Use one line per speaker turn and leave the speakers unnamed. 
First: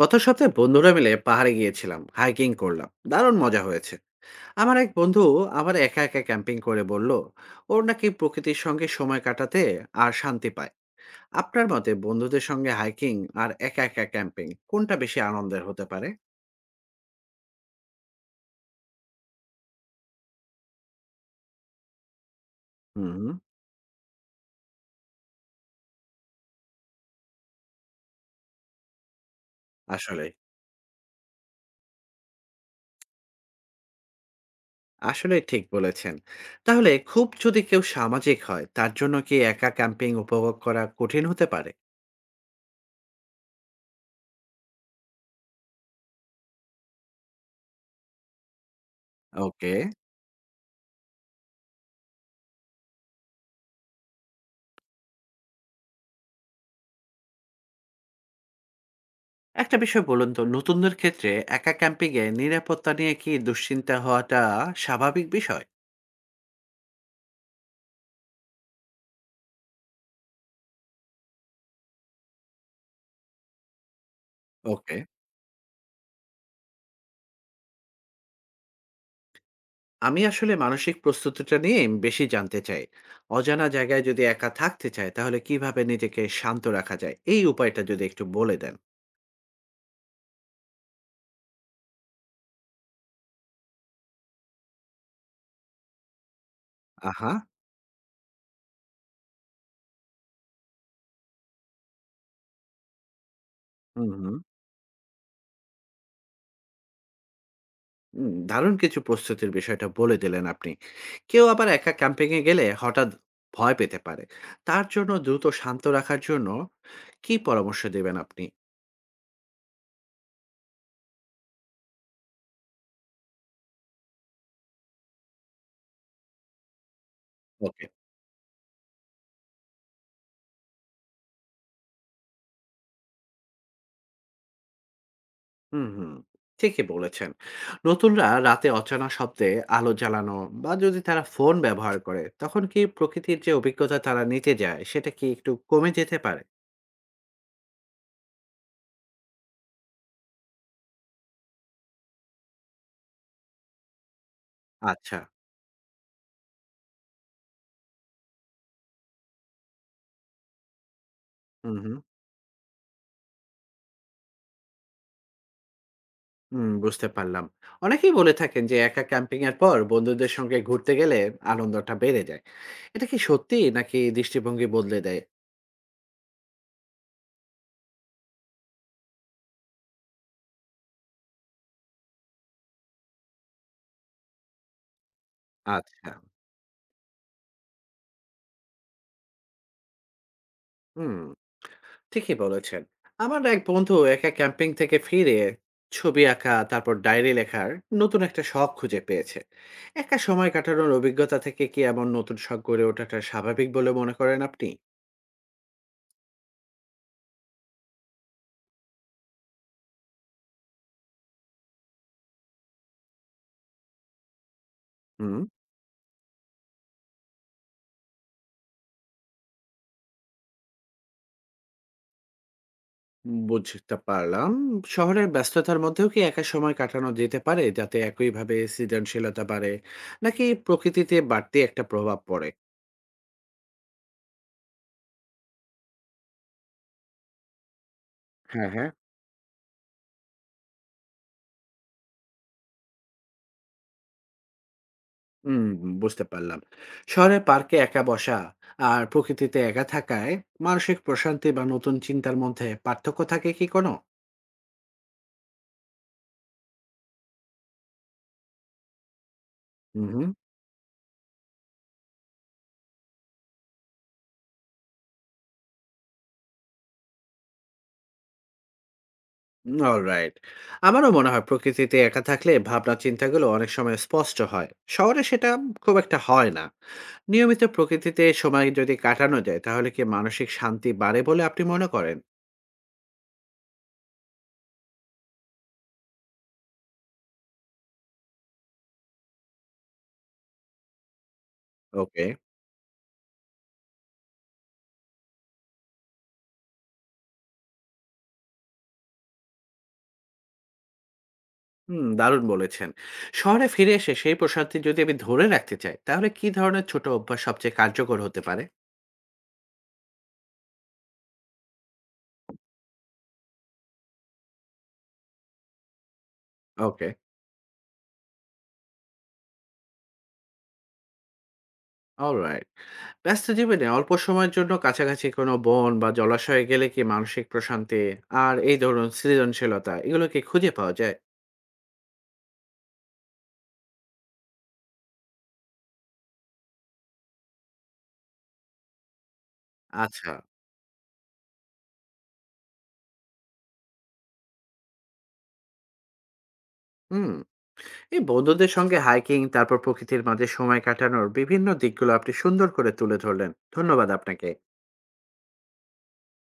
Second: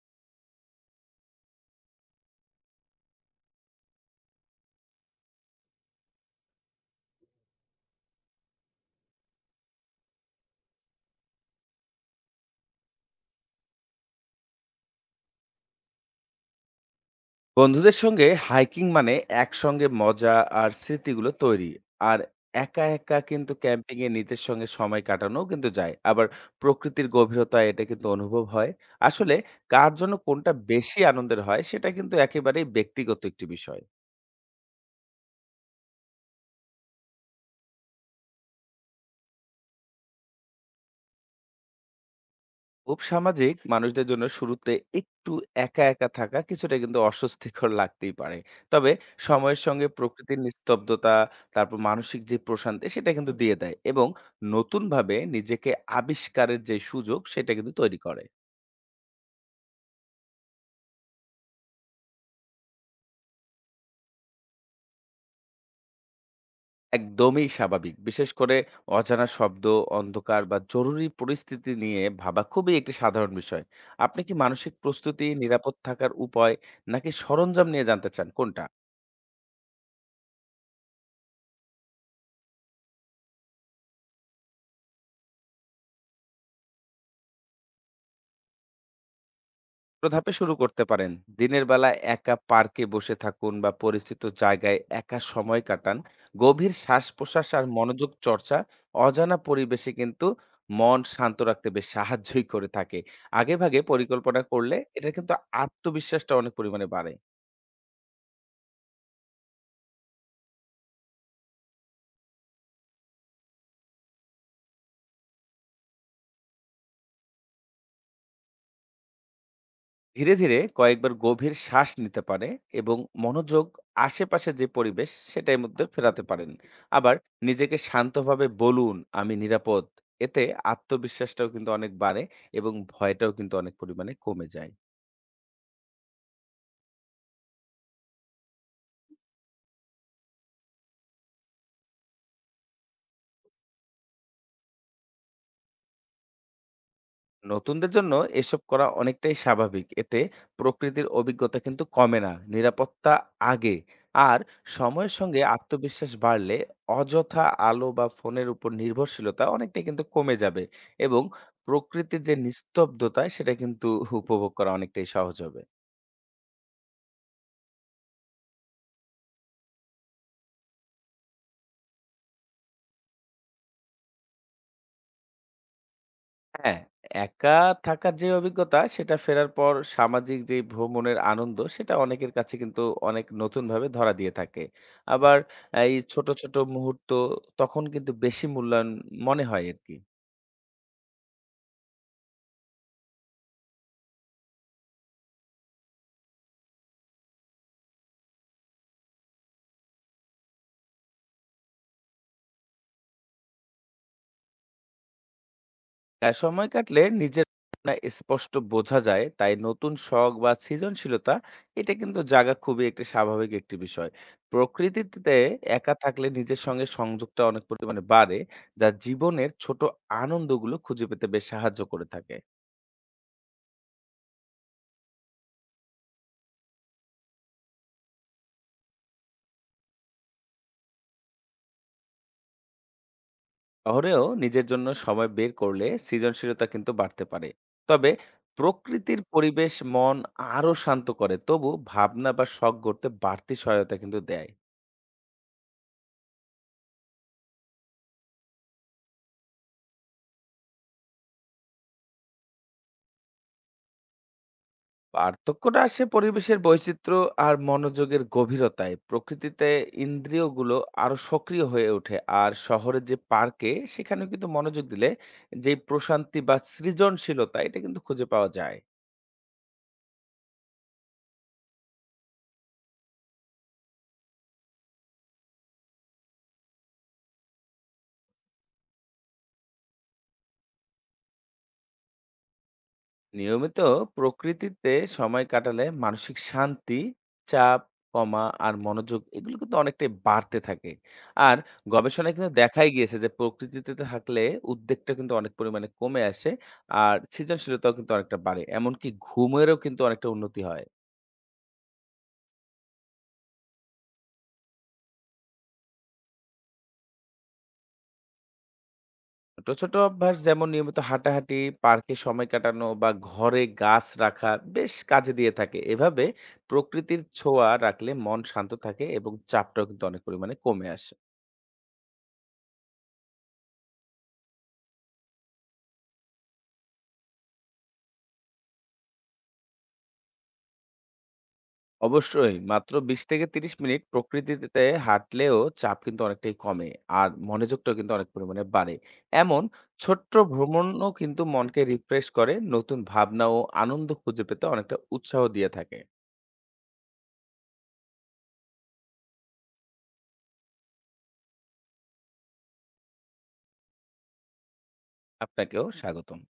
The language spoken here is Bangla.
গত সপ্তাহে বন্ধুরা মিলে পাহাড়ে গিয়েছিলাম, হাইকিং করলাম, দারুণ মজা হয়েছে। আমার এক বন্ধু আবার একা একা ক্যাম্পিং করে, বলল ওর নাকি প্রকৃতির সঙ্গে সময় কাটাতে আর শান্তি পায়। আপনার মতে বন্ধুদের সঙ্গে হাইকিং আর একা একা ক্যাম্পিং, কোনটা বেশি আনন্দের হতে পারে?
বন্ধুদের সঙ্গে হাইকিং মানে একসঙ্গে মজা আর স্মৃতিগুলো তৈরি। আর একা
হুম,
একা
হুম।
কিন্তু ক্যাম্পিং এ নিজের সঙ্গে সময় কাটানো কিন্তু যায়। আবার প্রকৃতির গভীরতা এটা কিন্তু অনুভব হয়। আসলে কার জন্য
আসলে
কোনটা বেশি আনন্দের হয় সেটা কিন্তু একেবারেই ব্যক্তিগত একটি বিষয়।
আসলে ঠিক বলেছেন। তাহলে খুব যদি কেউ সামাজিক হয়, তার জন্য কি একা ক্যাম্পিং উপভোগ করা কঠিন হতে পারে?
খুব সামাজিক মানুষদের জন্য শুরুতে একটু একা একা থাকা কিছুটা কিন্তু অস্বস্তিকর লাগতেই পারে। তবে সময়ের
ওকে।
সঙ্গে প্রকৃতির নিস্তব্ধতা, তারপর মানসিক যে প্রশান্তি সেটা কিন্তু দিয়ে দেয়, এবং নতুন ভাবে নিজেকে আবিষ্কারের যে সুযোগ সেটা কিন্তু তৈরি করে।
একটা বিষয় বলুন তো, নতুনদের ক্ষেত্রে একা ক্যাম্পিংয়ে নিরাপত্তা নিয়ে কি দুশ্চিন্তা হওয়াটা স্বাভাবিক বিষয়?
একদমই স্বাভাবিক, বিশেষ করে অজানা শব্দ, অন্ধকার বা জরুরি পরিস্থিতি নিয়ে ভাবা খুবই একটি সাধারণ বিষয়। আপনি কি মানসিক
ওকে।
প্রস্তুতি, নিরাপদ থাকার উপায় নাকি সরঞ্জাম নিয়ে জানতে চান, কোনটা?
আমি আসলে মানসিক প্রস্তুতিটা নিয়ে বেশি জানতে চাই। অজানা জায়গায় যদি একা থাকতে চায়, তাহলে কিভাবে নিজেকে শান্ত রাখা যায়? এই উপায়টা যদি একটু বলে দেন।
ছোট ধাপে শুরু করতে পারেন। দিনের বেলা একা পার্কে বসে থাকুন বা পরিচিত জায়গায় একা সময় কাটান। গভীর শ্বাস
আহা।
প্রশ্বাস আর মনোযোগ চর্চা অজানা পরিবেশে কিন্তু মন শান্ত রাখতে বেশ সাহায্যই করে থাকে। আগে ভাগে
হুম, হুম।
পরিকল্পনা করলে এটা কিন্তু আত্মবিশ্বাসটা অনেক পরিমাণে বাড়ে।
দারুণ কিছু প্রস্তুতির বিষয়টা বলে দিলেন আপনি। কেউ আবার একা ক্যাম্পিংয়ে গেলে হঠাৎ ভয় পেতে পারে। তার জন্য দ্রুত শান্ত রাখার জন্য কি পরামর্শ দেবেন আপনি?
ধীরে ধীরে কয়েকবার গভীর শ্বাস নিতে পারে, এবং মনোযোগ আশেপাশে যে পরিবেশ সেটার মধ্যে ফেরাতে পারেন। আবার নিজেকে
ওকে।
শান্তভাবে বলুন, আমি নিরাপদ। এতে আত্মবিশ্বাসটাও কিন্তু অনেক বাড়ে এবং ভয়টাও কিন্তু অনেক পরিমাণে কমে যায়।
হুম, হুম। ঠিকই বলেছেন। নতুনরা রাতে অচেনা শব্দে আলো জ্বালানো বা যদি তারা ফোন ব্যবহার করে, তখন কি প্রকৃতির যে অভিজ্ঞতা তারা নিতে যায়, সেটা কি একটু কমে যেতে পারে?
নতুনদের জন্য এসব করা অনেকটাই স্বাভাবিক। এতে প্রকৃতির অভিজ্ঞতা কিন্তু কমে না। নিরাপত্তা আগে, আর সময়ের
আচ্ছা।
সঙ্গে আত্মবিশ্বাস বাড়লে অযথা আলো বা ফোনের উপর নির্ভরশীলতা অনেকটাই কিন্তু কমে যাবে, এবং
হুম, হুম।
প্রকৃতির যে নিস্তব্ধতা সেটা কিন্তু উপভোগ করা অনেকটাই সহজ হবে।
হুম, বুঝতে পারলাম। অনেকেই বলে থাকেন যে একা ক্যাম্পিং এর পর বন্ধুদের সঙ্গে ঘুরতে গেলে আনন্দটা বেড়ে যায়। এটা কি সত্যি নাকি দৃষ্টিভঙ্গি বদলে দেয়?
হ্যাঁ, একা থাকার যে অভিজ্ঞতা সেটা ফেরার পর সামাজিক যে ভ্রমণের আনন্দ সেটা অনেকের কাছে কিন্তু অনেক নতুনভাবে ধরা দিয়ে থাকে। আবার এই
আচ্ছা।
ছোট ছোট মুহূর্ত তখন কিন্তু বেশি মূল্যায়ন মনে হয় আরকি।
হুম, ঠিকই বলেছেন। আমার এক বন্ধু একা ক্যাম্পিং থেকে ফিরে ছবি আঁকা, তারপর ডায়েরি লেখার নতুন একটা শখ খুঁজে পেয়েছে। একা সময় কাটানোর অভিজ্ঞতা থেকে কি এমন নতুন শখ গড়ে ওঠাটা স্বাভাবিক বলে মনে করেন আপনি?
সময় কাটলে নিজের না স্পষ্ট বোঝা যায়, তাই নতুন শখ বা সৃজনশীলতা এটা কিন্তু জাগা খুবই একটি স্বাভাবিক একটি বিষয়। প্রকৃতিতে
হুম,
একা থাকলে নিজের সঙ্গে সংযোগটা অনেক পরিমাণে বাড়ে, যা জীবনের ছোট আনন্দগুলো খুঁজে পেতে বেশ সাহায্য করে থাকে।
বুঝতে পারলাম। শহরের ব্যস্ততার মধ্যেও কি একা সময় কাটানো যেতে পারে, যাতে একইভাবে সৃজনশীলতা বাড়ে, নাকি প্রকৃতিতে বাড়তি একটা প্রভাব পড়ে?
শহরেও নিজের জন্য সময় বের করলে সৃজনশীলতা কিন্তু বাড়তে পারে, তবে
হ্যাঁ, হ্যাঁ।
প্রকৃতির পরিবেশ মন আরো শান্ত করে, তবু ভাবনা বা শখ গড়তে বাড়তি সহায়তা কিন্তু দেয়।
হুম, বুঝতে পারলাম। শহরের পার্কে একা বসা আর প্রকৃতিতে একা থাকায় মানসিক প্রশান্তি বা নতুন চিন্তার মধ্যে পার্থক্য থাকে কি কোনো?
পার্থক্যটা আসে পরিবেশের বৈচিত্র্য আর মনোযোগের গভীরতায়। প্রকৃতিতে
হুম, হুম।
ইন্দ্রিয়গুলো আরো সক্রিয় হয়ে ওঠে, আর শহরের যে পার্কে সেখানেও কিন্তু মনোযোগ দিলে যে প্রশান্তি বা সৃজনশীলতা এটা কিন্তু খুঁজে পাওয়া যায়।
অলরাইট। আমারও মনে হয় প্রকৃতিতে একা থাকলে ভাবনা চিন্তাগুলো অনেক সময় স্পষ্ট হয়। শহরে সেটা খুব একটা হয় না। নিয়মিত প্রকৃতিতে সময় যদি কাটানো যায় তাহলে কি মানসিক শান্তি বাড়ে বলে আপনি মনে করেন?
নিয়মিত প্রকৃতিতে সময় কাটালে মানসিক শান্তি, চাপ কমা আর মনোযোগ এগুলো কিন্তু অনেকটাই বাড়তে থাকে। আর
ওকে।
গবেষণায় কিন্তু দেখাই গিয়েছে যে প্রকৃতিতে থাকলে উদ্বেগটা কিন্তু অনেক পরিমাণে কমে আসে, আর সৃজনশীলতাও কিন্তু অনেকটা বাড়ে, এমনকি ঘুমেরও কিন্তু অনেকটা উন্নতি হয়।
হুম, দারুণ বলেছেন। শহরে ফিরে এসে সেই প্রশান্তি যদি আমি ধরে রাখতে চাই তাহলে কি ধরনের ছোট অভ্যাস সবচেয়ে কার্যকর হতে পারে?
ছোট ছোট অভ্যাস যেমন নিয়মিত হাঁটাহাঁটি, পার্কে সময় কাটানো বা ঘরে গাছ রাখা বেশ কাজে দিয়ে থাকে। এভাবে
ওকে।
প্রকৃতির ছোঁয়া রাখলে মন শান্ত থাকে এবং চাপটাও কিন্তু অনেক পরিমাণে কমে আসে।
অলরাইট। ব্যস্ত জীবনে অল্প সময়ের জন্য কাছাকাছি কোনো বন বা জলাশয়ে গেলে কি মানসিক প্রশান্তি আর এই ধরুন সৃজনশীলতা, এগুলো কি খুঁজে পাওয়া যায়?
অবশ্যই। মাত্র ২০ থেকে ৩০ মিনিট প্রকৃতিতে হাঁটলেও চাপ কিন্তু অনেকটাই কমে। আর মনোযোগটাও কিন্তু অনেক পরিমাণে বাড়ে। এমন
আচ্ছা।
ছোট্ট ভ্রমণও কিন্তু মনকে রিফ্রেশ করে, নতুন ভাবনা ও আনন্দ খুঁজে পেতে অনেকটা উৎসাহ দিয়ে থাকে।
হুম। এই বন্ধুদের সঙ্গে হাইকিং, তারপর প্রকৃতির মাঝে সময় কাটানোর বিভিন্ন দিকগুলো আপনি সুন্দর করে তুলে ধরলেন। ধন্যবাদ আপনাকে।
আপনাকেও স্বাগতম।